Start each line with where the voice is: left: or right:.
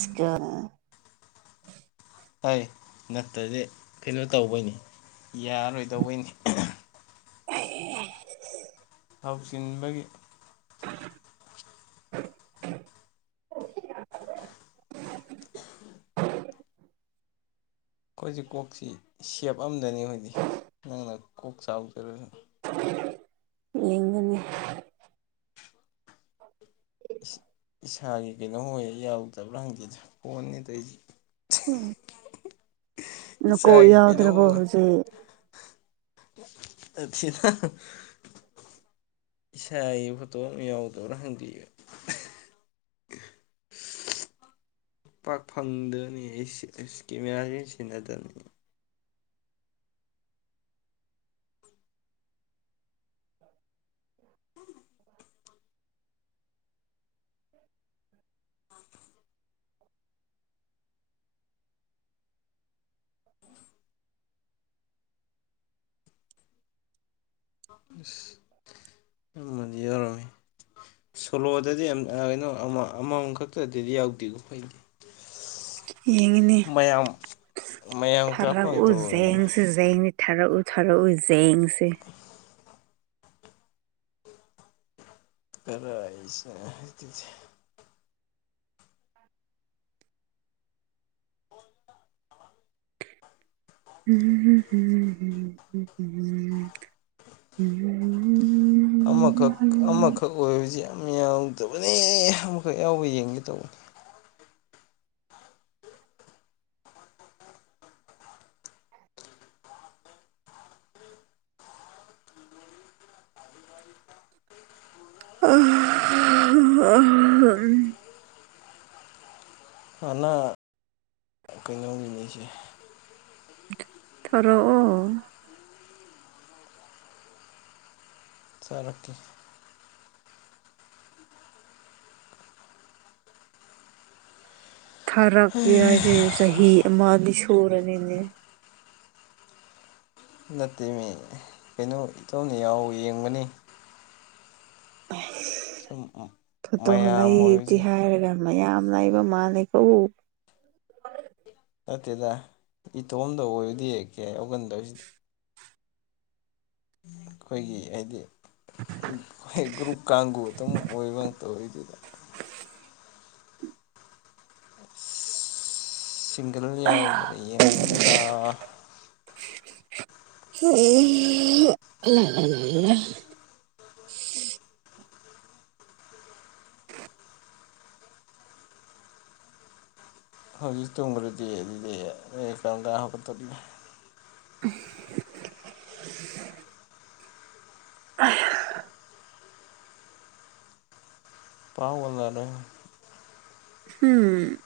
right: ꯁꯀ
left: ꯐꯩ ꯅꯠꯇꯗꯤ ꯀꯩꯅꯣ ꯇꯧꯕꯩꯅꯤ ꯌꯥꯔꯣꯏꯗꯧꯕꯩꯅꯤ
right: ꯑꯦ
left: ꯊꯥꯎꯖꯤꯟꯕꯒꯤ [inaudible] [inaudible] ꯑꯩꯈꯣꯏꯁꯤ ꯀꯣꯛꯁꯤ ꯁꯦꯞ ꯑꯗꯅꯤ ꯑꯩꯏꯗꯤ ꯅꯪꯅ ꯀꯣꯛ ꯆꯥꯎꯖꯔꯁꯨ
right: ꯌꯦꯡꯒꯅꯤ
left: ꯏꯁꯥꯒꯤ ꯀꯩꯅꯣ ꯍꯌꯦ ꯌꯥꯎꯗꯕ꯭ꯔꯥ ꯍꯪꯗꯦꯗ ꯀꯣꯟꯅꯤꯗ ꯑꯩꯗꯤ
right: ꯎꯝ ꯅꯀꯣꯛ
left: ꯏꯁꯥꯒꯤ ꯀꯩꯅꯣ
right: ꯌꯥꯎꯗ꯭ꯔꯕꯣ ꯍꯧꯖꯤꯛ
left: ꯑꯗꯨꯗ ꯏꯁꯁ ꯑꯩ ꯐꯇꯣ ꯑꯃ ꯌꯥꯎꯗꯧꯅ ꯍꯪꯗꯤ ꯄꯥꯛ ꯐꯪꯗꯅꯤ ꯀꯦꯃꯦꯔꯥꯁꯤ ꯁꯤꯟꯅꯗꯕꯅꯤ
right: [inaudible] [unintelligible]
left: ꯑꯁ ꯑꯃꯗꯤ ꯌꯥꯎꯔꯝꯃꯤ ꯁꯣꯂꯣꯗꯗꯤ ꯀꯩꯅꯣ ꯑꯃꯃꯝ ꯈꯛꯇꯗꯤꯗꯤ ꯌꯥꯎꯗꯦꯀꯣ ꯑꯩꯈꯣꯏꯗꯤ
right: ꯌꯦꯡꯉꯤꯅꯦ
left: ꯃꯌꯥꯝ ꯃꯌꯥꯝ
right: ꯐꯔꯛꯎ
left: ꯀꯥꯞꯄꯥꯡꯇꯧꯕꯅꯤ
right: ꯌꯦꯡꯁꯤ ꯌꯦꯖꯦꯡꯉ ꯊꯥꯔꯛꯎ ꯊꯔꯛꯎ ꯌꯦꯖꯦꯡꯁꯦ
left: ꯈꯔ ꯑꯩꯁ
right: ꯎꯝ
left: ꯑꯃꯈꯛ ꯑꯃꯈꯛ ꯑꯣꯏꯕꯁꯤ ꯌꯥꯝ ꯌꯥꯎꯗꯕꯅꯦ ꯑꯃꯈꯛ ꯌꯥꯎꯕ ꯌꯦꯡꯒꯦ ꯇꯧꯕꯅꯤ
right: [unintelligible]
left: ꯑꯅ ꯀꯩꯅꯣꯒꯤꯅꯦꯁꯦ
right: ꯊꯣꯔꯛꯑꯣ
left: ꯆꯠꯀ
right: ꯊꯥꯔꯛꯀꯦ ꯍꯥꯏꯁꯦ ꯆꯍꯤ ꯑꯃꯗꯤꯗꯤ ꯁꯨꯔꯅꯤꯅꯦ
left: ꯅꯠꯇꯦ ꯃꯤ ꯀꯩꯅꯣ ꯏꯇꯣꯝꯅ ꯌꯥꯎ ꯌꯦꯡꯕꯅꯤ ꯑ ꯑ
right: ꯐꯣꯇꯣ ꯂꯩꯗꯤ ꯍꯥꯏꯔꯒ ꯃꯌꯥꯝ ꯂꯩꯏꯕ ꯃꯥꯜꯅꯤꯀꯣ
left: ꯅꯠꯇꯦꯗ ꯏꯇꯣꯝꯗ ꯑꯣꯏꯔꯗꯤ ꯍꯦꯛꯀꯦ ꯍꯧꯒꯟꯗꯧꯁꯤꯗ ꯑꯩꯈꯣꯏꯒꯤ ꯍꯥꯏꯗꯤ ꯒ꯭ꯔꯨꯞ ꯀꯥꯡꯕꯨ ꯑꯗꯨꯝ ꯑꯣꯏꯕ ꯇꯧ ꯑꯣꯏꯗꯨꯗ ꯇꯤꯡꯒꯜ
right: ꯑꯌꯥ
left: ꯌꯥꯎꯕ꯭ꯔꯥ ꯌꯦꯡꯕꯅꯤꯗ
right: ꯎꯝ ꯂ
left: ꯍ ꯍꯧꯖꯤꯛ ꯇꯣꯡꯕ꯭ꯔꯗꯤ ꯑꯗꯨ ꯂꯩ ꯀꯗꯥꯛꯇ
right: [inaudible] ꯑ
left: ꯄꯥꯎꯒꯗꯔꯦ
right: ꯍꯝ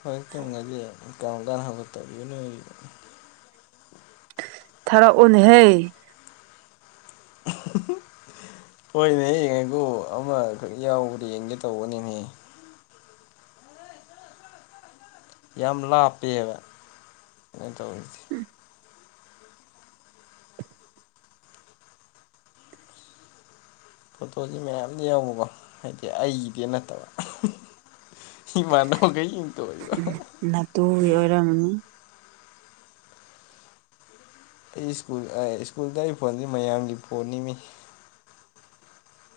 left: ꯍꯣꯏ ꯑꯗꯨꯅꯨꯡ ꯉꯗꯤ ꯀꯥꯎꯒꯥꯟ ꯍꯕ ꯇꯅ ꯑꯣꯏ
right: ꯊꯔ ꯑꯣꯟꯅ ꯍꯦ
left: [inaudible] ꯍꯣꯏꯅꯦ ꯌꯦꯡꯉꯒ ꯑꯃꯈꯛ ꯌꯥꯎꯕ꯭ꯔ ꯌꯦꯡꯒꯦ ꯇꯧꯕꯅꯤꯅꯦ ꯌꯥꯝ ꯂꯥꯞꯄꯦꯕ ꯑꯗꯨꯃꯥꯏꯅ ꯇꯧꯔꯤꯁꯦ ꯐꯣꯇꯣꯁꯤ ꯃꯌꯥꯝ ꯌꯥꯎꯕꯀꯣ ꯍꯥꯏꯗꯤ ꯑꯩꯒꯤꯗꯤ ꯅꯠꯇꯕ ꯏ ꯃꯥꯅꯧ ꯀ ꯏ
right: ꯅꯠꯇꯨ ꯑꯣꯏꯔꯥ ꯃꯅꯤ
left: ꯑꯩ ꯁ꯭ꯀꯨꯜ ꯁ꯭ꯀꯨꯜꯗ ꯑꯩ ꯐꯣꯟꯗ ꯃꯌꯥꯝꯒꯤ ꯐꯣꯟꯅꯤꯃꯤ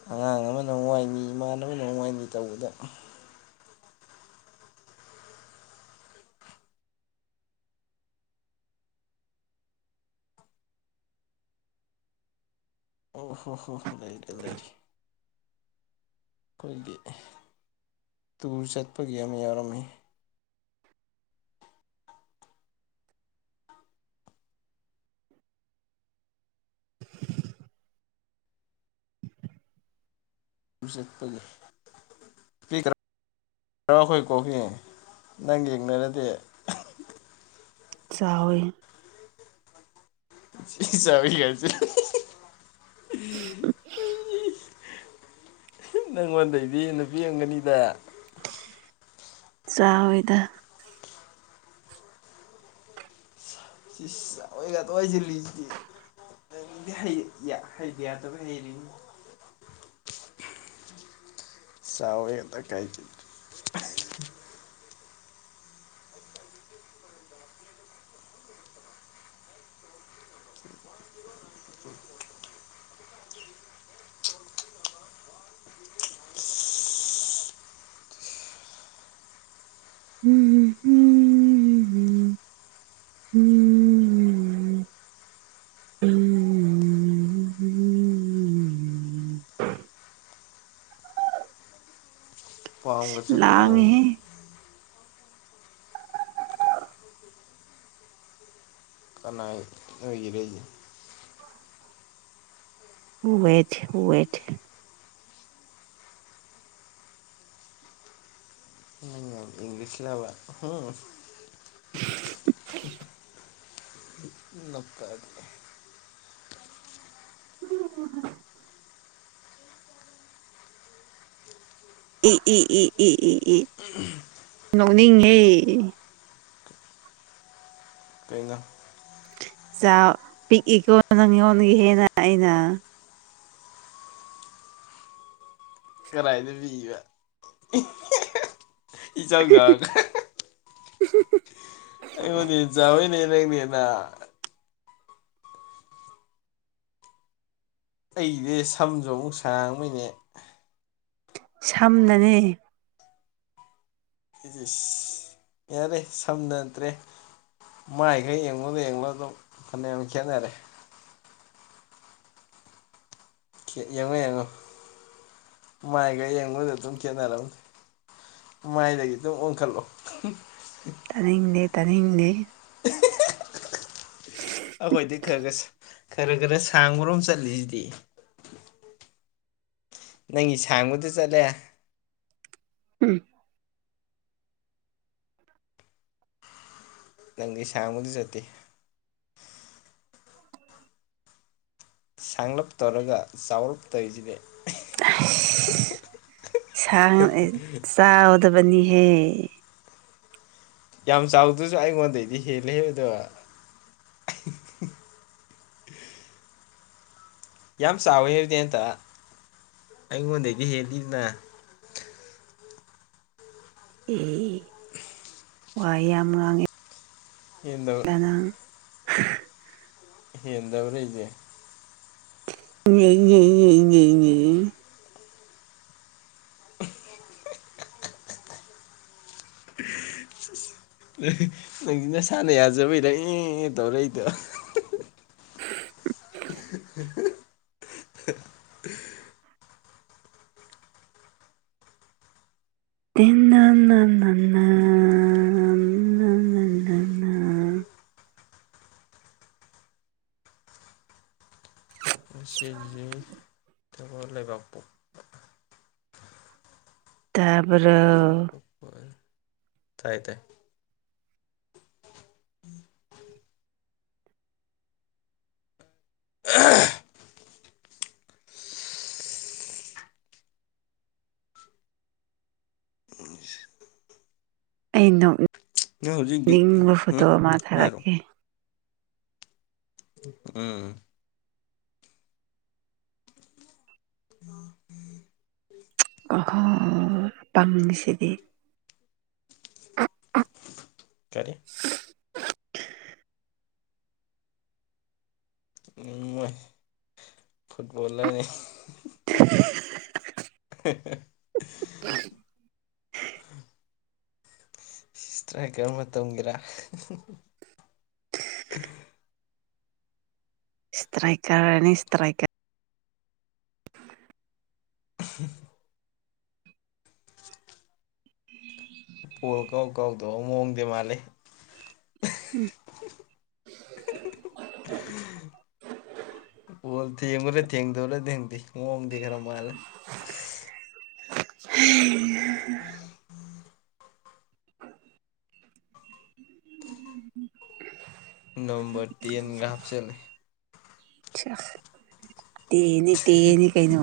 left: ꯑꯉꯥꯡ ꯑꯃꯅ ꯅꯨꯡ ꯋꯥꯏꯅꯤ ꯏꯃꯥꯟꯅꯕꯅ ꯅꯨꯡ ꯋꯥꯥꯏꯅꯤ ꯇꯧꯕꯗ ꯑꯣ ꯍꯣ ꯍꯣ ꯍꯣꯏ ꯂꯩꯔꯦ ꯂꯩꯔꯦ ꯑꯩꯈꯣꯏꯒꯤ ꯇꯨꯔ ꯆꯠꯄꯒꯤ ꯑꯃ ꯌꯥꯎꯔꯝꯃꯤ
right: [inaudible]
left: ꯁꯄꯤꯔ ꯌꯥꯔꯣ ꯑꯩꯈꯣꯏ ꯀꯣꯛꯒꯤ ꯅꯪ ꯌꯦꯡꯅꯔꯗꯤ
right: ꯆꯥꯎꯦ
left: ꯁꯤ ꯆꯕꯕꯤ ꯀꯁꯦ ꯅꯪꯉꯣꯟꯗꯩꯗꯤ ꯅꯨꯄꯤ ꯑꯃꯝꯒꯅꯤꯗ
right: ꯆꯥꯎꯗ
left: ꯁꯤꯣꯏꯒꯗꯋꯥꯏꯁꯤꯜꯂꯤꯁꯤꯗꯤ ꯗꯤ ꯍꯥꯏꯗꯤꯌꯥꯗ ꯍꯥꯏꯩꯔꯤ ꯁꯑꯣꯣꯏꯗ ꯀꯩ ꯀ
right: [inaudible] ꯎꯝ ꯎꯝ
left: ꯄꯍꯝꯒꯁꯦ ꯇꯨꯔꯕ
right: ꯂꯥꯡꯉꯦꯍꯦ
left: ꯀꯅꯥ ꯑꯣꯏꯔ
right: ꯍꯋꯦꯠ ꯍꯋꯦꯠ
left: ꯎ ꯏꯪꯂꯤꯁ ꯂꯕ ꯎꯝ ꯅꯇ
right: ꯎ ꯎ ꯎ ꯎ ꯎ ꯎ
left: ꯎꯝ
right: ꯅꯤꯉꯦ
left: ꯀꯩꯩꯅ
right: ꯆ ꯄꯤꯛꯏꯀꯣ ꯅꯪ ꯌꯣꯟꯒꯦ ꯍꯦꯟꯅ ꯑꯩꯅ
left: ꯀꯔꯥꯏꯗ ꯐꯤ ꯏ ꯆꯥꯎꯖꯔ
right: [inaudible]
left: ꯑꯩꯉꯣꯟꯗꯤ ꯆꯥꯎꯥꯋꯣꯏꯅꯦ ꯅꯪꯅꯦꯅ ꯑꯩꯗꯤꯦ ꯁꯝꯖꯣ ꯃꯨꯛꯁꯥꯡꯕꯅꯦ
right: ꯁꯝꯅꯅꯦ
left: ꯌꯥꯔꯦ ꯁꯝꯅꯗ꯭ꯔꯦ ꯃꯥꯏꯈꯩ ꯌꯦꯡꯉꯣꯗꯣ ꯌꯦ ꯌꯦꯡꯂꯣꯗ ꯐꯅ ꯌꯥꯝ ꯈꯦꯠꯅꯔꯦ ꯌꯦꯡꯉꯣ ꯌꯦꯡꯉꯣ ꯃꯥꯏꯒ ꯌꯦꯡꯉꯨꯗ ꯑꯗꯨꯝ ꯈꯦꯠꯅꯔꯅꯦ ꯃꯥꯏꯗꯒꯤ ꯑꯗꯨꯝ ꯑꯣꯟꯈꯠꯂꯣ
right: ꯇꯅꯤꯡꯗꯦ ꯇꯅꯤꯡꯗꯦ
left: ꯑꯩꯈꯣꯏꯗꯤ ꯈꯔ ꯈꯔ ꯈꯔ ꯈꯔ ꯁꯥꯡꯕꯔꯣꯝ ꯆꯠꯂꯤꯁꯤꯗꯤ ꯅꯪꯒꯤ ꯁꯥꯡꯕꯗ ꯆꯠꯂꯦ
right: ꯎꯝ
left: ꯅꯪꯒꯤ ꯁꯃꯗꯤ ꯆꯇꯦ ꯁꯥꯡꯂꯞ ꯇꯧꯔꯒ ꯆꯥꯎꯔꯞ ꯇꯧꯔꯤꯁꯤꯅꯦ
right: ꯁꯥꯡ ꯆ ꯆꯥꯎꯗꯕꯅꯤ ꯍ
left: ꯌꯥꯝ ꯆꯥꯎꯗ꯭ꯔꯁꯨ ꯑꯩꯉꯣꯟꯗꯩꯗꯤ ꯍꯦꯜꯂꯦꯗ ꯌꯥꯝ ꯆꯥꯎꯋꯦ ꯍꯥꯏꯔꯗꯤ ꯑꯟꯇ ꯑꯩꯉꯣꯟꯗꯗꯒꯤꯗꯤ ꯍꯦꯜꯂꯤꯗꯅ
right: ꯑꯦ ꯋꯥꯏ ꯌꯥꯝ ꯉꯥꯡꯉꯦ
left: ꯌꯦꯅꯤ
right: [unintelligible]
left: ꯍꯦꯟꯗꯕ꯭ꯔ ꯏꯁꯦ
right: ꯏꯏꯏ [unintelligible]
left: ꯅꯪꯁꯤ ꯅꯁꯥꯟꯅ ꯌꯥꯖꯕꯩꯔꯅꯦ ꯇꯧꯔꯛꯏꯗꯣ [inaudible]
right: ꯊ
left: [unintelligible] ꯆꯦꯖꯦ
right: ꯇꯄ
left: ꯄꯣꯛꯄ ꯇꯥꯏ ꯇ
right: ꯑ
left: ꯅꯪ ꯍꯧꯖꯤꯛꯀꯤ
right: ꯅꯣꯛꯅꯤꯡꯕ ꯐꯣꯇꯣ
left: ꯍꯨꯝ
right: ꯑꯃ
left: ꯍꯥꯏꯔꯣ
right: ꯊꯥꯔꯛꯀꯦ
left: ꯎꯝ
right: ꯑꯍꯣ ꯄꯪꯁꯤꯗꯤ
left: ꯀꯔꯤ ꯃꯣꯏ ꯐꯨꯠꯕꯣꯂꯔꯅꯤ ꯇ꯭ꯔꯦꯛꯀꯔ ꯃꯇꯝꯒꯤꯦꯔꯥ
right: ꯏꯁꯇ꯭ꯔꯩꯀꯔꯅꯤ ꯏꯁꯇ꯭ꯔꯩꯀꯔ
left: ꯗ ꯃꯥꯅꯦ ꯊꯦꯡꯈꯔꯦ ꯊꯦꯡꯗꯧꯔ ꯊꯦꯡꯗꯤꯦ ꯃꯑꯣꯡꯗꯤ ꯈꯔ ꯃꯥꯜꯂꯦ ꯔ ꯇꯦꯟꯒ ꯍꯥꯞꯆꯤꯂ
right: ꯇꯅꯤ ꯇꯅꯤ ꯀꯥꯏꯅ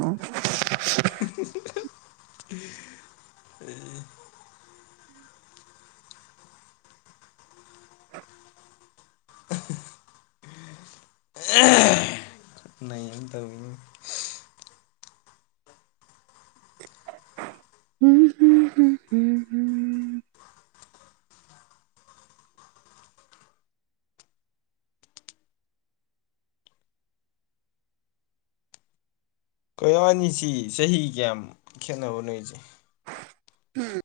left: ꯅꯩ ꯑꯃ ꯇꯧꯋꯤꯅꯦ
right: ꯍꯨꯝ ꯍꯨꯝ ꯍꯨꯝ ꯍꯨꯝ ꯍꯨꯝ
left: ꯀꯣꯏꯌꯥꯅꯤꯁꯤ ꯆꯍꯤ ꯀꯌꯥꯝ ꯈꯦꯠꯅꯕꯅꯣꯁꯦ
right: ꯎꯝ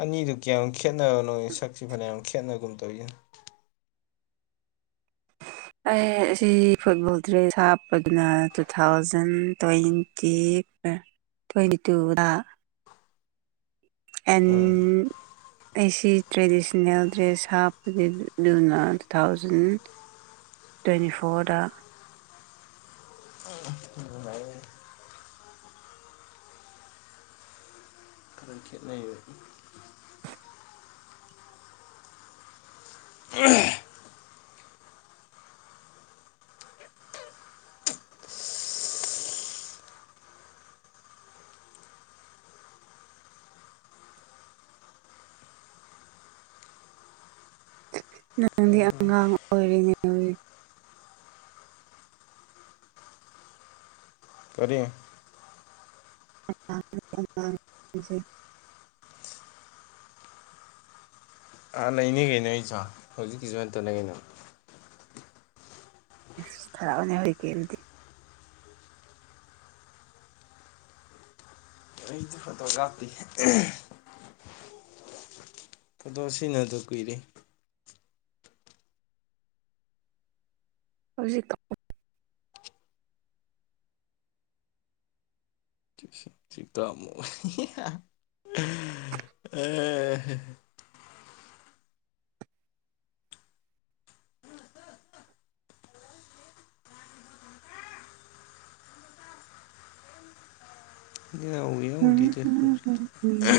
left: ꯑꯅꯤꯗꯨ ꯀꯌꯥꯝ ꯈꯦꯠꯅꯔꯕꯅꯣ ꯁꯛꯁꯤ ꯐꯅꯌꯥꯝ ꯈꯦꯠꯅꯒꯨꯝ ꯇꯧꯏꯅꯨ
right: ꯑꯩ ꯁꯤ ꯐꯨꯠꯕꯣꯜ ꯇ꯭ꯔꯦꯁ ꯍꯥꯞꯄꯗꯨꯅ ꯇꯨ ꯊꯥꯎꯖꯟ ꯇ꯭ꯋꯦꯟꯇꯤ ꯇꯋꯦꯟꯨ ꯑꯦꯟ ꯑꯩꯁꯤ ꯇ꯭ꯔꯦꯗꯤꯁꯟꯅꯜ ꯗ꯭ꯔꯦꯁ ꯍꯥꯞꯄꯅꯤ ꯑꯗꯨꯅ ꯇꯨ ꯊꯥꯎꯖꯟ ꯇ꯭ꯋꯦꯟꯇꯤ ꯐꯣꯔꯗ
left: ꯈꯔ ꯈꯦꯠꯅꯩꯌꯦ
right: [inaudible] ꯅꯪꯗꯤ ꯑꯉꯥꯡ ꯑꯣꯏꯔꯤꯅꯦꯏ
left: ꯀꯔꯤ
right: ꯑꯁꯦ
left: ꯑꯥ ꯂꯩꯅꯤ ꯁꯥꯔ ꯀꯩꯅꯣ ꯑꯩꯁꯨ ꯍꯧꯖꯤꯛꯀꯤꯁꯨ ꯍꯇꯅ ꯀꯩꯅꯣ
right: ꯊꯔꯥꯎ ꯃꯅꯦ ꯍ ꯀꯦ ꯑꯗꯨꯗꯤ
left: ꯑꯩ ꯐꯣꯇꯣꯒ꯭ꯔꯥꯐꯤ ꯐꯗꯣ ꯁꯤꯅ ꯑꯗꯨ ꯀꯨꯏꯔꯦ
right: ꯍꯧꯖꯤꯛꯇꯣ
left: ꯁꯤ ꯇꯃ ꯑ ꯌꯥꯎꯗꯤ ꯌꯥꯎꯗꯦꯗ ꯍꯧꯖꯤꯛ
right: ꯎꯝ